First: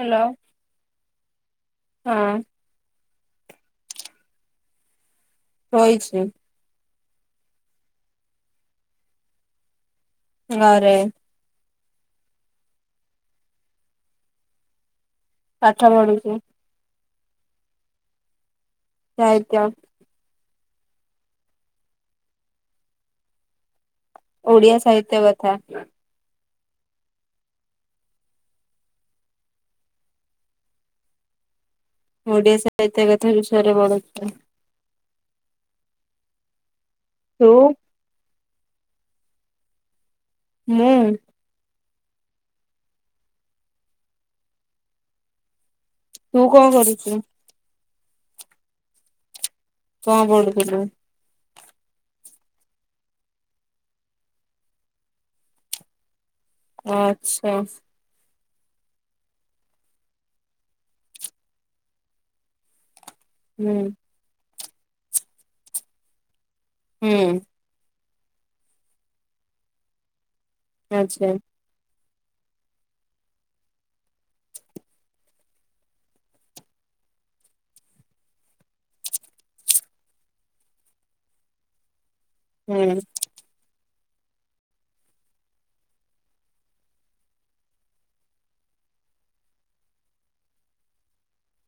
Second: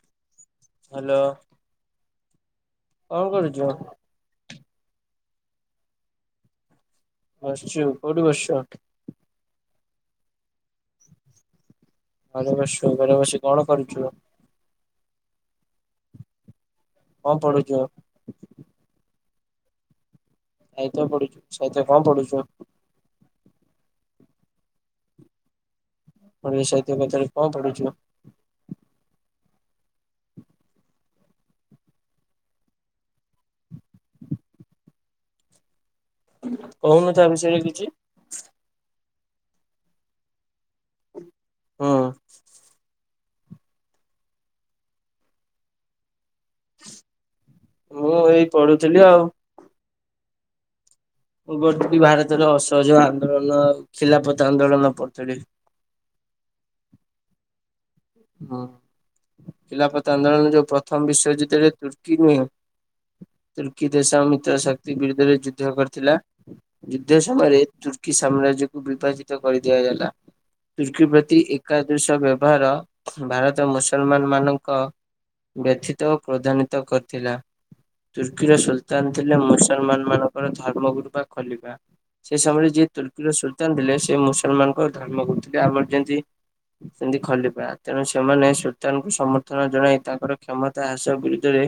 Hello hello. ହଁ। କଣ କରୁଚ। ବଇଛି। ବସିଛୁ କଉଠି ବସିଚ। ଘରେ। ଘରେ ବସିଚୁ ଘରେ ବସି କଣ କରୁଛୁ। ପାଠ ପଢୁଚି। କଣ ପଢୁଚୁ। ସାଇତ୍ୟ। ସାହିତ୍ୟ ପଢଡୁଛୁ ସାହିତ୍ୟ କଣ ପଡୁଛୁ। ଓଡ଼ିଆ ସାହିତ୍ୟ କଥା। ଓଡ଼ି ସାହିତ୍ୟ କଥା ରେ କଣ ପଡୁଛୁ। ଓଡ଼ିଆ ସାହିତ୍ୟ କଥା ବିଷରେ ପଡୁଚି। [inaudible] କହୁନୁ ତା ତୁ ବିଷୟରେ କିଛି। ମୁଁ। ହଁ। ତୁ କଣ କରୁଛୁ? ମୁଁ ଏଇ ପଢୁଥିଲି ଆଉ। କଣ ପଡୁ ଥିଲୁ। ମୁଁ ପଢ଼ୁଥିଲି ଭାରତରେ ଅସହଯୋଗ ଆନ୍ଦୋଳନ ଆଉ ଖିଲାପତ ଆନ୍ଦୋଳନ ପଢୁଥିଲି। ଆଚ୍ଛା। ହୁଁ ଖିଲାପତ ଆନ୍ଦୋଳନ ଯୋଉ ପ୍ରଥମ ବିଶ୍ଵଯୁଦ୍ଧରେ ତୁର୍କୀ ନୁହଁ। ହୁଁ ତୁର୍କୀ ଦେଶ ମିତ୍ର ଶକ୍ ବିରୁଦ୍ଧରେ ଯୁଦ୍ଧ କରିଥିଲା। ଯୁଦ୍ଧ ହୁଁ ସବାରେ କି ସାମ୍ରାଜ୍ୟକୁ ବିଭାଜିତ କରିଦିଆଗଲା। ତୁର୍କୀ ଆଚ୍ଛା ପ୍ରତି ଏକା ଦୃଶ ବ୍ୟବହାର ଭାରତ ମୁସଲମାନ ମାନଙ୍କ ବ୍ୟଥିତ ଓ କ୍ରୋଧାନ୍ଵିତ କରିଥିଲା। ତୁର୍କୀର ସୁଲତାନ ଥିଲେ ମୁସଲମାନ ମାନଙ୍କର ଧର୍ମଗୁରୁ ବା ଖଲିଫା। ସେ ସମୟରେ ଯିଏ ହୁଁ ତୁର୍କୀର ସୁଲତାନ ଥିଲେ। ସେ ମୁସଲମାନଙ୍କ ଧର୍ମ ଗୁରୁ ଥିଲେ ଆମର ଯେମତି ସେମିତି ଖଲିଫା। ତେଣୁ ସେମାନେ ସୁଲତାନଙ୍କୁ ସମର୍ଥନ ଜଣାଇ ତାଙ୍କର କ୍ଷମତା ହ୍ରାସ ବିରୁଦ୍ଧରେ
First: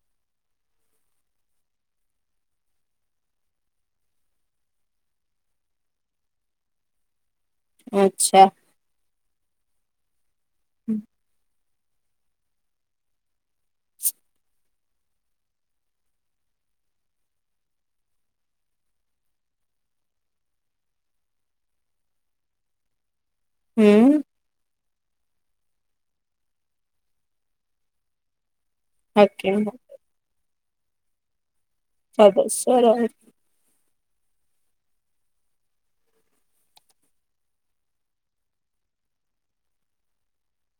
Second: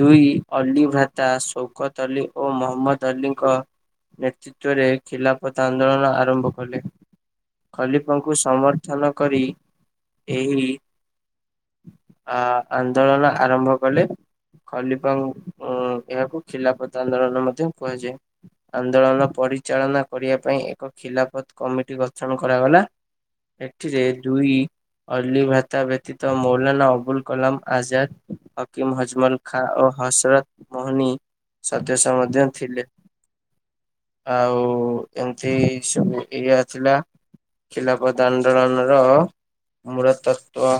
ଦୁଇ ଅଲ୍ଲି ଭ୍ରାତା ଶୌକତ ଅଲ୍ଲି ଓ ମହମ୍ମଦ ଅଲ୍ଲୀଙ୍କ ନେତୃତ୍ୱରେ ଖିଲାପତ ଆନ୍ଦୋଳନ ଆରମ୍ଭ କଲେ। ଖଲିଫା ଙ୍କୁ ଆଚ୍ଛା ସମର୍ଥନ କରି। ଏହି ଆ ଆନ୍ଦୋଳନ ଆରମ୍ଭ କଲେ ଖଲିପା ଉଁ ଏହାକୁ ଖିଲାଫତ ଆନ୍ଦୋଳନ ମଧ୍ୟ କୁହାଯାଏ। ଆନ୍ଦୋଳନ ପରିଚାଳନା କରିବା ପାଇଁ ଏକ ଖିଲାଫତ କମିଟି ଗଠନ କରାଗଲା। ଏଠିରେ ହୁଁ ଦୁଇ ଅଲି ଭ୍ରାତା ବ୍ୟତୀତ ମୌଲାନା ଅବୁଲ କଲାମ ଆଜାଦ କିମ୍ ହଜମଲ ଖାଁ ହାକିମ ଓ ହସରତ ମୋହନି ସଦସ୍ୟ ମଧ୍ୟ ସଦସ୍ୟ ଥିଲେ। ରହି ଆଉ ଏମିତି ସବୁ ଇଆ ଥିଲା ଖିଲାଫଦ ଆନ୍ଦୋଳନ ର ମୂଳ ତତ୍ତ୍ୱ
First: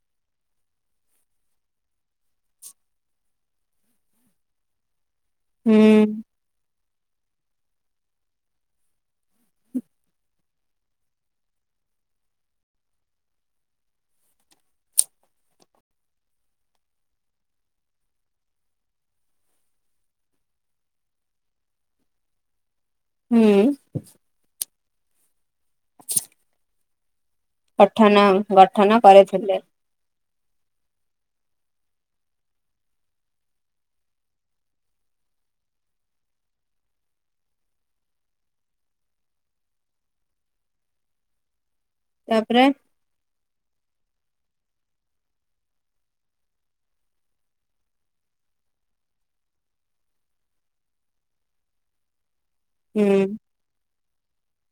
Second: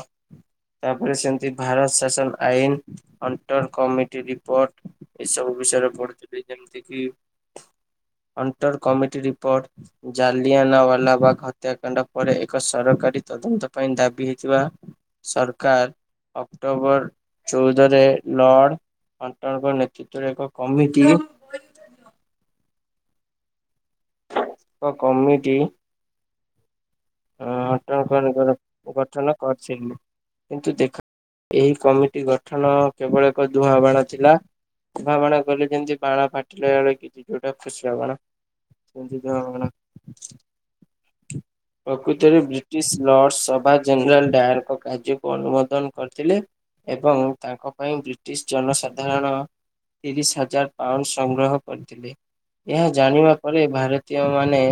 ତାପରେ ସେମିତି ଭାରତ ଶାସନ ଆଇନ ଅଣ୍ଟର କମିଟି ରିପୋର୍ଟ ଏଇ ସବୁ ହୁଁ ବିଷୟରେ ପଢୁଥିଲି ଯେମିତି କି ଅଣ୍ଟର କମିଟି ରିପୋର୍ଟ ଜାଲିଆାନ ୱାଲାବାଗ ହତ୍ୟାକାଣ୍ଡ ପରେ ଏକ ସରକାରୀ ତଦନ୍ତ। ପାଇଁ ଦାବି ହେଇଥିବା ସରକାର ଅକ୍ଟୋବର ଚଉଦରେ ଲର୍ଡ ଅଣ୍ଟଙ୍କ ନେତୃତ୍ୱରେ ଏକ କମିଟି ହୁଁ। କ କମିଟି [inaudible] ପଠନ ଗଠନ କରିଥିଲେ। କିନ୍ତୁ ଦେଖ ଏହି କମିଟି ଗଠନ କେବଳ ଏକ ଦୁହାଁବାଣ ଥିଲା ଦୁହାବାଣ କଇଲେ ଯେମିତି ବାଣ ଫାଟିଲା ବେଳେ କିଛି ଯୋଉଟା ଫୁସୁକା ବାଣ ସ ସେମିତି ଧୂଆଁବାଣ। ପ୍ରକୃତରେ ତାପରେ ବ୍ରିଟିଶ ଲର୍ଡ ସଭା ଜେନେରାଲ୍ ଡାର୍ ତା କାର୍ଯ୍ୟକୁ ଅନୁମୋଦନ କରିଥିଲେ ଏବଂ ତାଙ୍କ ପାଇଁ ବ୍ରିଟିଶ ଜନସାଧାରଣ ତିରିଶ ହଜାର ପାଉଣ୍ଡ ସଂଗ୍ରହ କରିଥିଲେ। ଏହା ହୁଁ ଜାଣିବା ପରେ ଭାରତୀୟ ମାନେ।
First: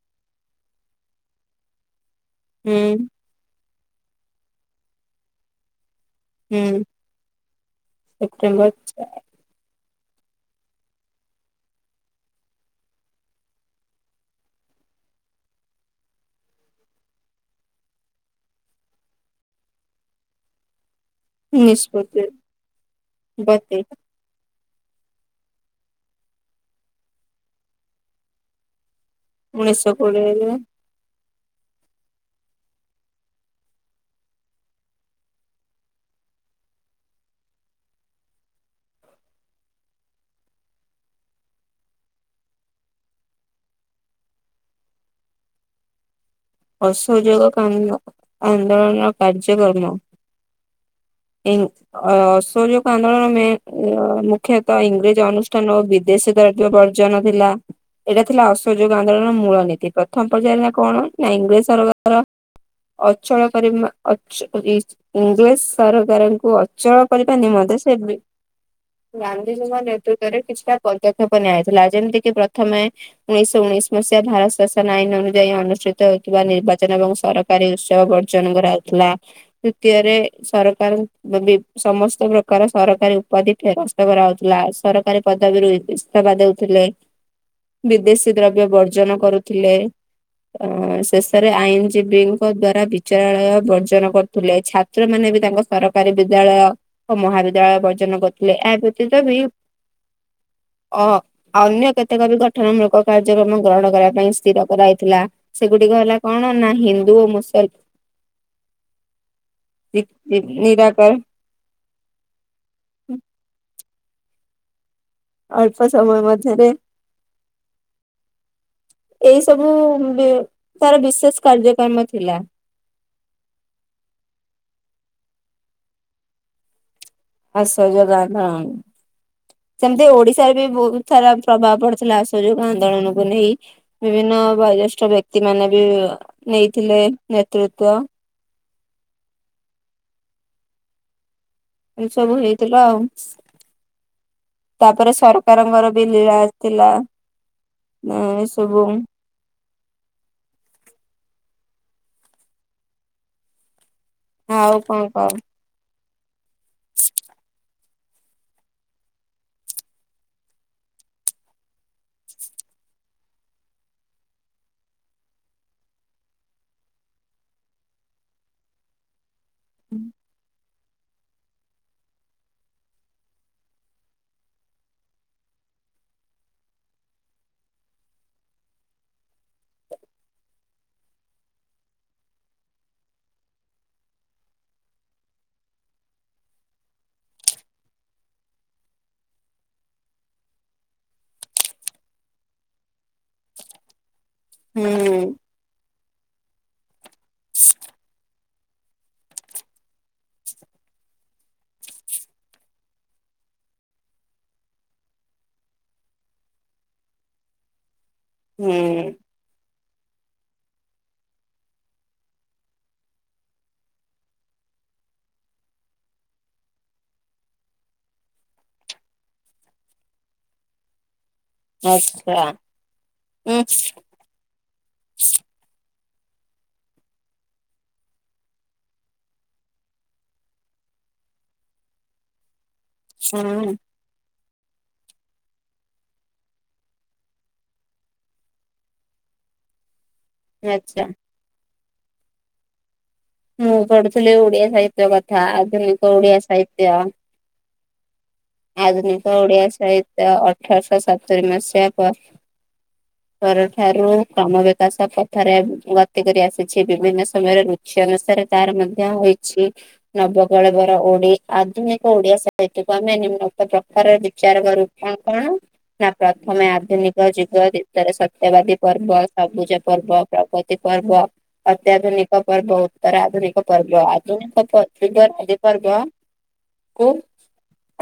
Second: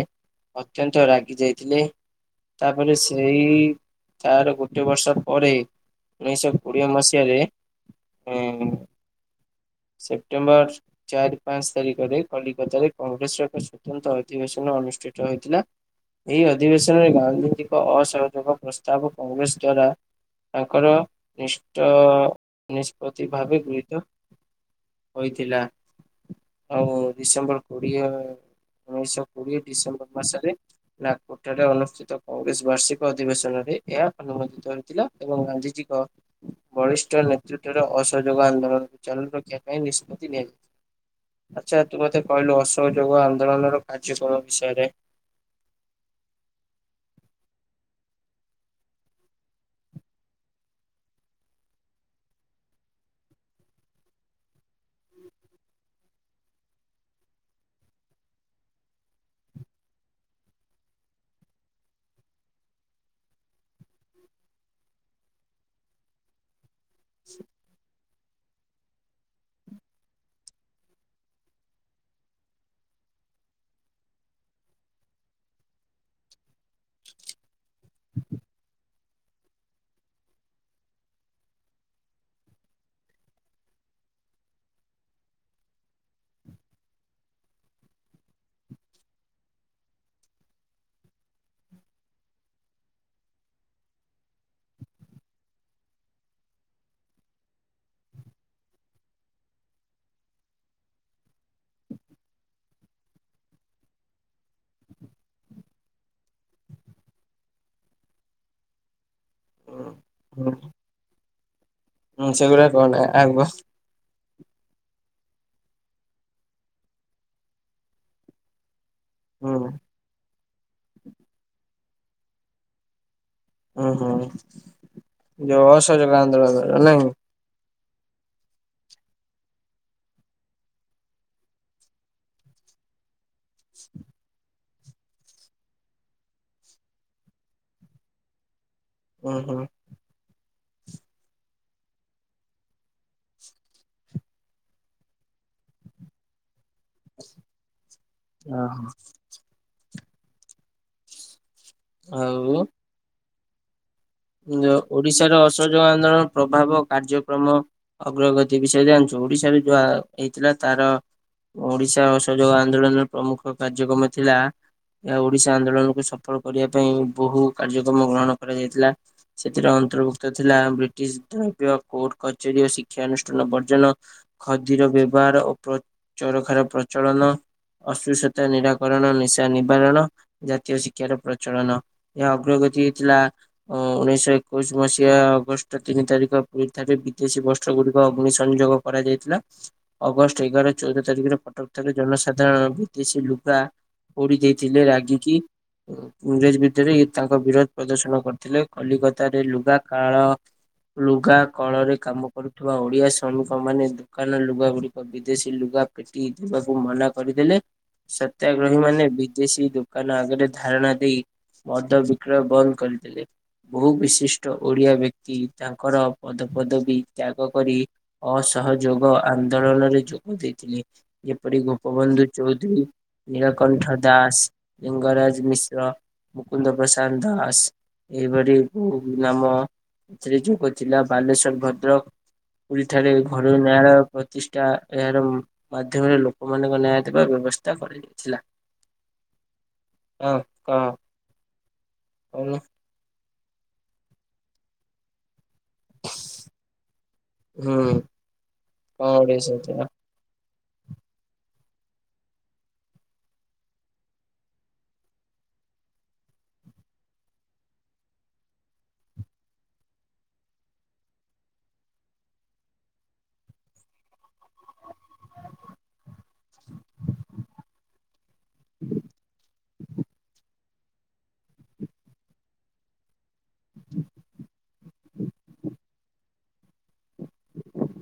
ଅତ୍ୟନ୍ତ ରାଗି ଯାଇଥିଲେ। ହୁଁ ତାପରେ ସେଇ ତାର ଗୋଟେ ବର୍ଷ ପରେ। ଉଣେଇଶହ ହୁଁ କୋଡିଏ ମସିହାରେ ଉଁ। ସେପ୍ଟେମ୍ବର ସେପ୍ଟେମ୍ବର ଚାରି ପାଞ୍ଚ ତାରିଖରେ କଲିକତାରେ କଂଗ୍ରେସର ଏକ ସ୍ଵତନ୍ତ୍ର ଅଧିବେଶନ ଅନୁଷ୍ଠିତ ହୋଇଥିଲା ଏହି ଅ ଅଧିବେଶନରେ ଗାନ୍ଧିଜୀଙ୍କ ଅସହଯୋଗ ପ୍ରସ୍ତାବ କଂଗ୍ରେସ ଦ୍ଵାରା ତାଙ୍କର ନିଷ୍ଟ ନିଷ୍ପତ୍ତି ନିଷ୍ପତ୍ତି ଭାବେ ଗୃହିତ ହୋଇଥିଲା ଆଉ ଡିସେମ୍ବର କୋଡିଏ ଉଣେଇଶହ କୋଡିଏ ଉଣେଇଶହ ଡିସେମ୍ବର ମାସରେ କୋଡିଏରେ ଲା କୋଠାରେ ଅନୁଷ୍ଠିତ କଂଗ୍ରେସ ବାର୍ଷିକ ଅଧିବେଶନରେ ଏହା ଅନୁମୋଦିତ ହୋଇଥିଲା, ଏବଂ ଗାନ୍ଧିଜୀଙ୍କ ବରିଷ୍ଠ ନେତୃତ୍ୱରେ ଅସହଯୋଗ ଆନ୍ଦୋଳନକୁ ଚାଲୁ ରଖିବା ପାଇଁ ନିଷ୍ପତ୍ତି ନିଆଯାଇଥିଲା, ଆଚ୍ଛା ତୁ ମତେ କହିଲୁ ଅସହଯୋଗ ଆନ୍ଦୋଳନର କାର୍ଯ୍ୟକ୍ରମ ବିଷୟରେ। ଅସହଯୋଗ ଆନ୍ଦୋ ଆନ୍ଦୋଳନର କାର୍ଯ୍ୟକ୍ରମ ଅସହଯୋଗ ଆନ୍ଦୋଳନ ମ ମୁଖ୍ୟତଃ ଇଂରେଜ ଅନୁଷ୍ଠାନ ଓ ବିଦେଶ ଦ୍ରବ୍ୟ ବର୍ଜନ ଥିଲା ଏଇଟା ଥିଲା ଅସହଯୋଗ ଆନ୍ଦୋଳନର ମୂଳ ନୀତି ପ୍ରଥମ ପର୍ଯ୍ୟାୟ ନା କଣ? ନା ଇଂରେଜ ସରକାର ଅଚଳ କରିବା। ଅଚ ରି ଇଂରେଜ। ସରକାରଙ୍କୁ ଅ ଚଳ କରିବା ନିମନ୍ତେ ସେ ବି ଗାନ୍ଧୀଜୀଙ୍କ ନେତୃତ୍ୱରେ କିଛିଟା ପଦକ୍ଷେପ ନିଆଯାଇଥିଲା, ଯେମିତିକି ପ୍ରଥମେ ଉଣେଇଶହ ଉଣେଇଶି ମସିହା ଭାରତ ଶାସନ ଆଇନ ଅନୁଯାୟୀ ଅନୁଷ୍ଠିତ। ହେଉଥିବା ନିର୍ବାଚନ ଏବଂ ସରକାରୀ ଉତ୍ସବ ବର୍ଜନ କରାଉଥିଲା ତୃତୀୟରେ ସରକାର ସମସ୍ତ ପ୍ରକାର ସରକାରୀ ଉପାଧି ଫେରସ୍ତ କରାହଉଥିଲା, ସରକାରୀ ପଦବୀରୁ ଇସ୍ତଫା ଦେଉଥିଲେ, ବିଦେଶୀ ଦ୍ରବ୍ୟ ବର୍ଜନ କରୁଥିଲେ। ଅ ଶେଷରେ ଆଇନଜୀବୀଙ୍କ ଦ୍ଵାରା ବିଚାରାଳୟ ବର୍ଜନ କରୁଥିଲେ, ଛାତ୍ର ମାନେ ବି ତାଙ୍କ ସରକାରୀ ବିଦ୍ୟାଳୟ ଓ ମହାବିଦ୍ୟାଳୟ ବର୍ଜନ କରୁଥିଲେ ଏହା ବ୍ୟତୀତ ବି ଅ ଅନ୍ୟ କେତେକ ବି ଗଠନ ମୂଳକ କାର୍ଯ୍ୟକ୍ରମ ଗ୍ରହଣ କରିବା ପାଇଁ ସ୍ଥିର କରାଇଥିଲା। ସେଗୁଡିକ ହେଲା କଣ ନା ହିନ୍ଦୁ ଓ ମୁସଲ ନିରାକରଣ ହଁ [inaudible] ସେଗୁଡା କହନା ଆଗ। ଅଳ୍ପ ସମୟ ମଧ୍ୟରେ। [inaudible] ଏଇ ହୁଁ ସବୁ ବି ତାର ବିଶେଷ କାର୍ଯ୍ୟକ୍ରମ। ଥିଲା। ହୁଁ ହୁଁ ଯୋଉ ଅସହଯୋଗ ଆନ୍ଦୋଳନ ନାଇଁ। ଅସହଯୋଗ ଆନ୍ଦୋଳନ ସେମିତି ଓଡିଶାରେ ବି ବହୁତ ସାରା ପ୍ରଭାବ ପଡିଥିଲା ଅସହଯୋଗ ଆନ୍ଦୋଳନକୁ କୁ ନେଇ ବିଭିନ୍ନ ବ ବ୍ୟକ୍ତି ମାନେ ବି ନେଇଥିଲେ ନେତୃତ୍ଵ। ହ ହୋଁ ଏ ସବୁ ହେଇଥିଲା ଆଉ ତାପରେ ସରକାରଙ୍କର ବି ରା ଥିଲା ଓହୋ। ଏସବୁ। ହଉ। ଆଉ କଣ କହ? ଓଡିଶାରେ ଅସହଯୋଗ ଆନ୍ଦୋଳନ। ପ୍ରଭାବ କାର୍ଯ୍ୟକ୍ରମ ଅଗ୍ରଗତି ବିଷୟରେ ଜାଣିଛୁ ଓଡିଶାରେ ଯାହା ହେଇଥିଲା ତାର ଓଡିଶା ଅସଯୋଗ ଆନ୍ଦୋଳନର ପ୍ରମୁଖ କାର୍ଯ୍ୟକ୍ରମ ଥିଲା ଏହା ଓଡିଶା ଆନ୍ଦୋଳନକୁ ସଫଳ କରିବା ପାଇଁ ବହୁ କାର୍ଯ୍ୟକ୍ରମ ଗ୍ରହଣ କରାଯାଇଥିଲା। ସେଥିରେ ଅନ୍ତର୍ଭୁକ୍ତ ଥିଲା। ଦ୍ରବ୍ୟ କୋର୍ଟ କଚେରୀ ଓ ଶିକ୍ଷାନୁଷ୍ଠାନ ବର୍ଜନ ଖଦିର ବ୍ୟବହାର ଓ ପ୍ରଚରଖାର ପ୍ରଚଳନ ଅସୁସ୍ଥତା ନିରାକରଣ ନିଶା ନିବାରଣ ଜାତୀୟ ଶିକ୍ଷାର ପ୍ରଚଳନ ଏହା ଅଗ୍ରଗତି ହେଇଥିଲା। ଅ ଉଣେଇଶହ ଏକୋଇଶ ମସିହା ଅଗଷ୍ଟ ତିନି ତାରିଖ ପୁରୀ ଥରେ ବିଦେଶୀ ବସ୍ତ୍ର ଗୁଡିକ ଅଗ୍ନି ସଂଯୋଗ କରାଯାଇଥିଲା, ଅଗଷ୍ଟ ଏଗାର ଚଉଦ ତାରିଖରେ କଟକ ଠାରେ ଜନସାଧାରଣଙ୍କୁ ଦେ ସେ ଲୁଗା ପୋଡି ଦେଇଥିଲେ ହୁଁ ରାଗିକି। ଇଂରେଜ ଭିତରେ ତାଙ୍କ ବିରୋଧ ପ୍ରଦର୍ଶନ କରି ଥିଲେ କଲିକତାରେ ଲୁଗା କାଳ ଲୁଗା କଳରେ କାମ କରୁଥିବା ଓଡିଆ ଶ୍ରମିକ ମାନେ ଦୋକାନ ଲୁଗା ଗୁଡିକ ବିଦେଶୀ ଲୁଗା ପେଟି ଦେବାକୁ ମନା କରିଦେଲେ। ହୁଁ ସତ୍ୟାଗ୍ରହୀ ମାନେ ବିଦେଶୀ ଦୁକାନ ଆ ଧାରଣା ଦେଇ ମଦ ବିକ୍ରୟ ବନ୍ଦ କରିଥିଲେ। ବହୁ ବିଶିଷ୍ଟ ଓଡିଆ ବ୍ୟକ୍ତି ତାଙ୍କର ପଦପଦବୀ ତ୍ୟାଗ କରି ଅସହଯୋଗ ଆନ୍ଦୋଳନରେ ଯୋଗ ଦେଇଥିଲେ। ଯେପରି ଗୋପବନ୍ଧୁ ଆଚ୍ଛା ଚୌଧୁରୀ ଉଁ ନୀଳକଣ୍ଠ ଦାସ ଲିଙ୍ଗରାଜ ମିଶ୍ର। ମୁକୁନ୍ଦ ପ୍ରସାଦ ଦାସ। ଏହି ଭଳି ବହୁ ନାମ ଯୋଗ ଥିଲା ବାଲେଶ୍ଵର ଭଦ୍ରକ ପୁରୀ ଠାରେ ଘର ହୁଁ ନ୍ୟାୟାଳୟ ପ୍ରତିଷ୍ଟା ଏହାର ମାଧ୍ୟମରେ ଲୋକମାନଙ୍କ ନ୍ୟାୟ ଥିବା ବ୍ୟବସ୍ଥା କରାଯାଇଥିଲା। ହଁ କହ। ଆଚ୍ଛା। କୋଉ ନ ମୁଁ ପଢୁଥିଲି ଓଡିଆ ସାହିତ୍ୟ କଥା ଆଧୁନିକ ଓଡିଆ ସାହିତ୍ୟ। ହୁଁ। କଣ ଆଧୁନିକ ଗୋଟେ ଓଡ଼ିଆ ଶୋଇଥିଲା ସାହିତ୍ୟ ଅ ଅଠରଶହ ସତୁରି ମସିହା ପରେ ପର ଠାରୁ କ୍ରମ ବିକାଶ ପଥରେ ଗତି କରି ଆସିଛି ବିଭିନ୍ନ ସମୟରେ ରୁଚି ଅନୁସାରେ ତାର ମଧ୍ୟ ହୋଇଛି ନବକଳେବର ଓଡି ଆଧୁନିକ ଓଡିଆ ସାହିତ୍ୟକୁ ଆମେ ନିମ୍ନ ପ୍ରକାରରେ ବିଚାର କରୁ କଣ କଣ ନା ପ୍ରଥମେ ଆଧୁନିକ ଯୁଗ ତାର ସ ଦେବାଦେବୀ ପର୍ବ ସବୁଜ ପର୍ବ ପ୍ରାକୃତିକ ପର୍ବ ଅ ପର୍ବ ଆଧୁନିକ ପ ଫିଗର ଆଦି ବର୍ଗକୁ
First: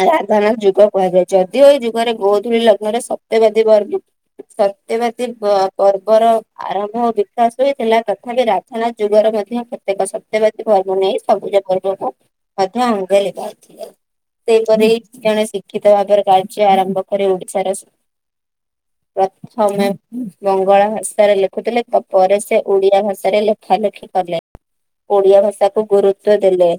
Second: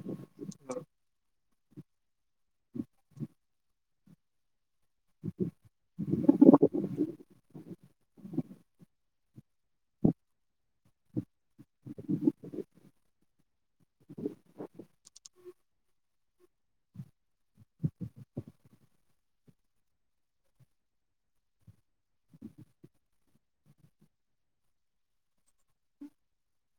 ରାଧାନାଥ ଯୁଗ କୁହାଯାଏ ଯଦିଓ ଏ ଯୁଗରେ ଗୋଧୂଳି ଲଗ୍ନରେ ସତ୍ୟବାଦୀ ବର୍ଗ ସତ ସତ୍ୟବାଦୀ ପର୍ବର ଆରମ୍ଭ ଓ ବିକାଶ ହୋଇଇଥିଲା ତଥାପି ରାଧାନାଥ ଯୁଗର ମଧ୍ୟ କେତେକ ସତ୍ୟବାତୀ ପର୍ବ ନେଇ ସବୁଜ ପର୍ବକୁ ମଧ୍ୟ ଅଙ୍ଗେ ଲିଭାଇ ଥିଲେ ସେହିପରି ଜଣେ ଶିକ୍ଷିତ ଭାବରେ କାର୍ଯ୍ୟ ଆରମ୍ଭ କରି ଓଡିଶାର ପ୍ରଥମେ ବଙ୍ଗଳା ଭାଷାରେ ଲେଖୁଥିଲେ ତା ପରେ ସେ ଓଡିଆ ଭାଷାରେ ଲେଖା ଲେଖି କଲେ ଓଡିଆ ଭାଷା କୁ ଗୁରୁତ୍ୱ ଦେଲେ।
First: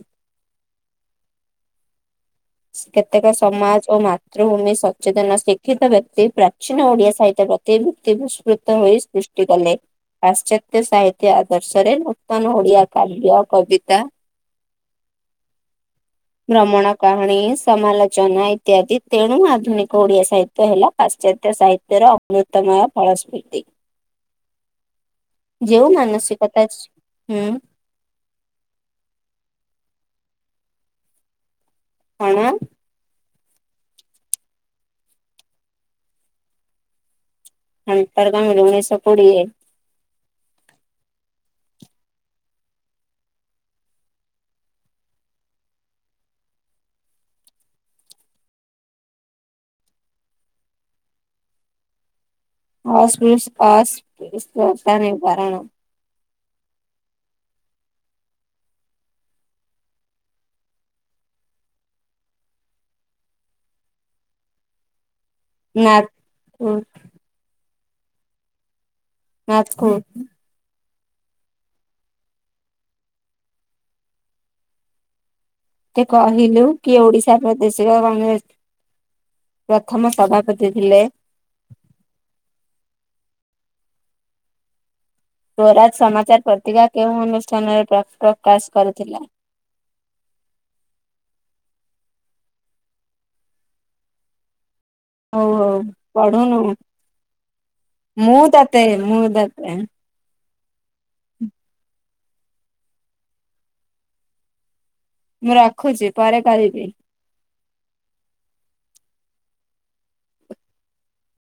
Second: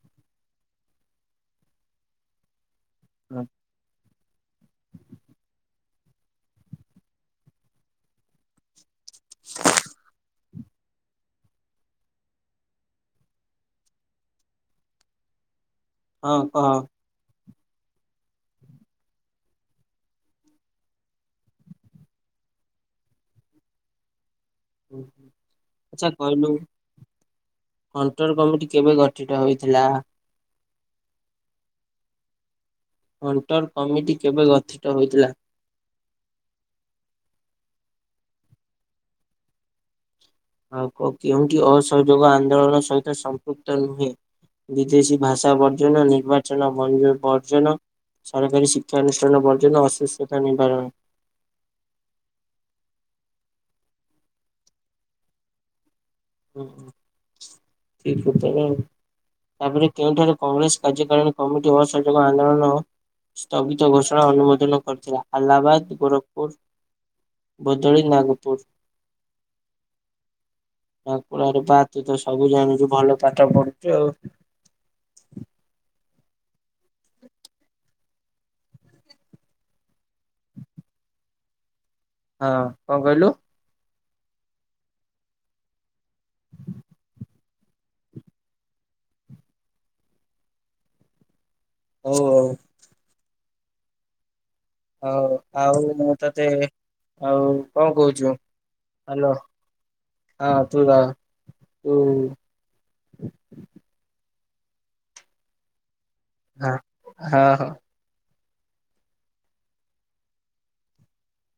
କେତେକ ସମାଜ ଓ ମା ମାତୃଭୂମି ସଚେତନ ଶିକ୍ଷିତ ବ୍ୟକ୍ତି ପ୍ରାଚୀନ ଓଡ଼ିଆ ସାହିତ୍ୟ ପ୍ରତି ପ୍ରିତି ବିସ୍ମୃତମୟୀ ହୋଇ ସୃଷ୍ଟି କଲେ ପାଶ୍ଚାତ୍ୟ ସାହିତ୍ୟ ଆଦର୍ଶରେ ନୂତନ ଓଡିଆ କାବ୍ୟ କବିତା। ହଁ କହ ଭ୍ରମଣ କାହାଣୀ ସମାଲୋଚନା ଇତ୍ୟାଦି ତେଣୁ ଆଧୁନିକ ଓଡ଼ିଆ ସାହିତ୍ୟ ହେଲା ପାଶ୍ଚାତ୍ୟ ସାହି ତର ଅମୃତମୟ ଫଳସ୍କୃତି। ଆଛା କହିଲୁ ମାନସିକତା ହୁଁ ହଣ୍ଟର କମିଟି କେବେ ଗଠିତ ହେଇଥିଲା। କଣ ହଣ୍ଟର କମିଟି କେବେ ଗଠିତ ହୋଇଥିଲା। ହଣ୍ଟର କମିଟି ଉଣେଇଶ କୋଡିଏ। ଆଉ କେଉଁଠି ଅସହଯୋଗ ଆନ୍ଦୋଳନ ସହିତ ସମ୍ପୃକ୍ତ ନୁହେଁ ବିଦେଶୀ ଭାଷା ବର୍ଜନ ନିର୍ବାଚନ ବଜ ବର୍ଜନ ସରକାରୀ ଶିକ୍ଷାନୁଷ୍ଠାନ ବର୍ଜନ ଅସୁସ୍ଥତା ନିବାରଣ। ଅସପୁସ୍ ଅସ୍ପୃଶତା ନିିବାରଣ। ଠିକ୍ ଉତ୍ତର ତାପରେ କେଉଁଠାରେ କଂଗ୍ରେସ କାର୍ଯ୍ୟକାରିଣୀ କମିଟି ଅସଯୋଗ ଆନ୍ଦୋଳନ ସ୍ଥଗିତ ଘୋଷଣା ଅନୁମୋଦନ କରିଥିଲା? ଆହ୍ଲାବାଦ, ନାଥୁ ଗୋରଖପୁର ବର୍ଦଲି ନାଗପୁର। ନା କୁ ନା କୁରେପା ତୁ ତ ସବୁ ଜାଣୁଛୁ ଭଲ ପାଠ ପଢୁଛୁ ଆଉ। ମତେ କହିଲୁ କିଏ ଓଡିଶା ପ୍ରଦେଶିକ କଂଗ୍ରେସ ପ୍ରଥମ ସଭାପତି ଥିଲେ? ହଁ କଣ କହିଲୁ? ସ୍ୱରାଜ ସମାଚାର ପତ୍ରିକା କେଉଁ ଅନୁଷ୍ଠାନରେ ପ୍ରକାଶ କରୁଥିଲା? ହଉ ହଉ। ହଉ ଆଉ ହଉ ମୁଁ ତତେ ପଢୁନୁ ଆଉ କଣ କହୁଛୁ? ମୁଁ ତତେ ମୁଁ ହ୍ୟାଲୋ ତତେ ଆ [unintelligible] ତୁ [unintelligible] ମୁଁ ରାଖୁଚି। ହଁ ହଁ ହଁ।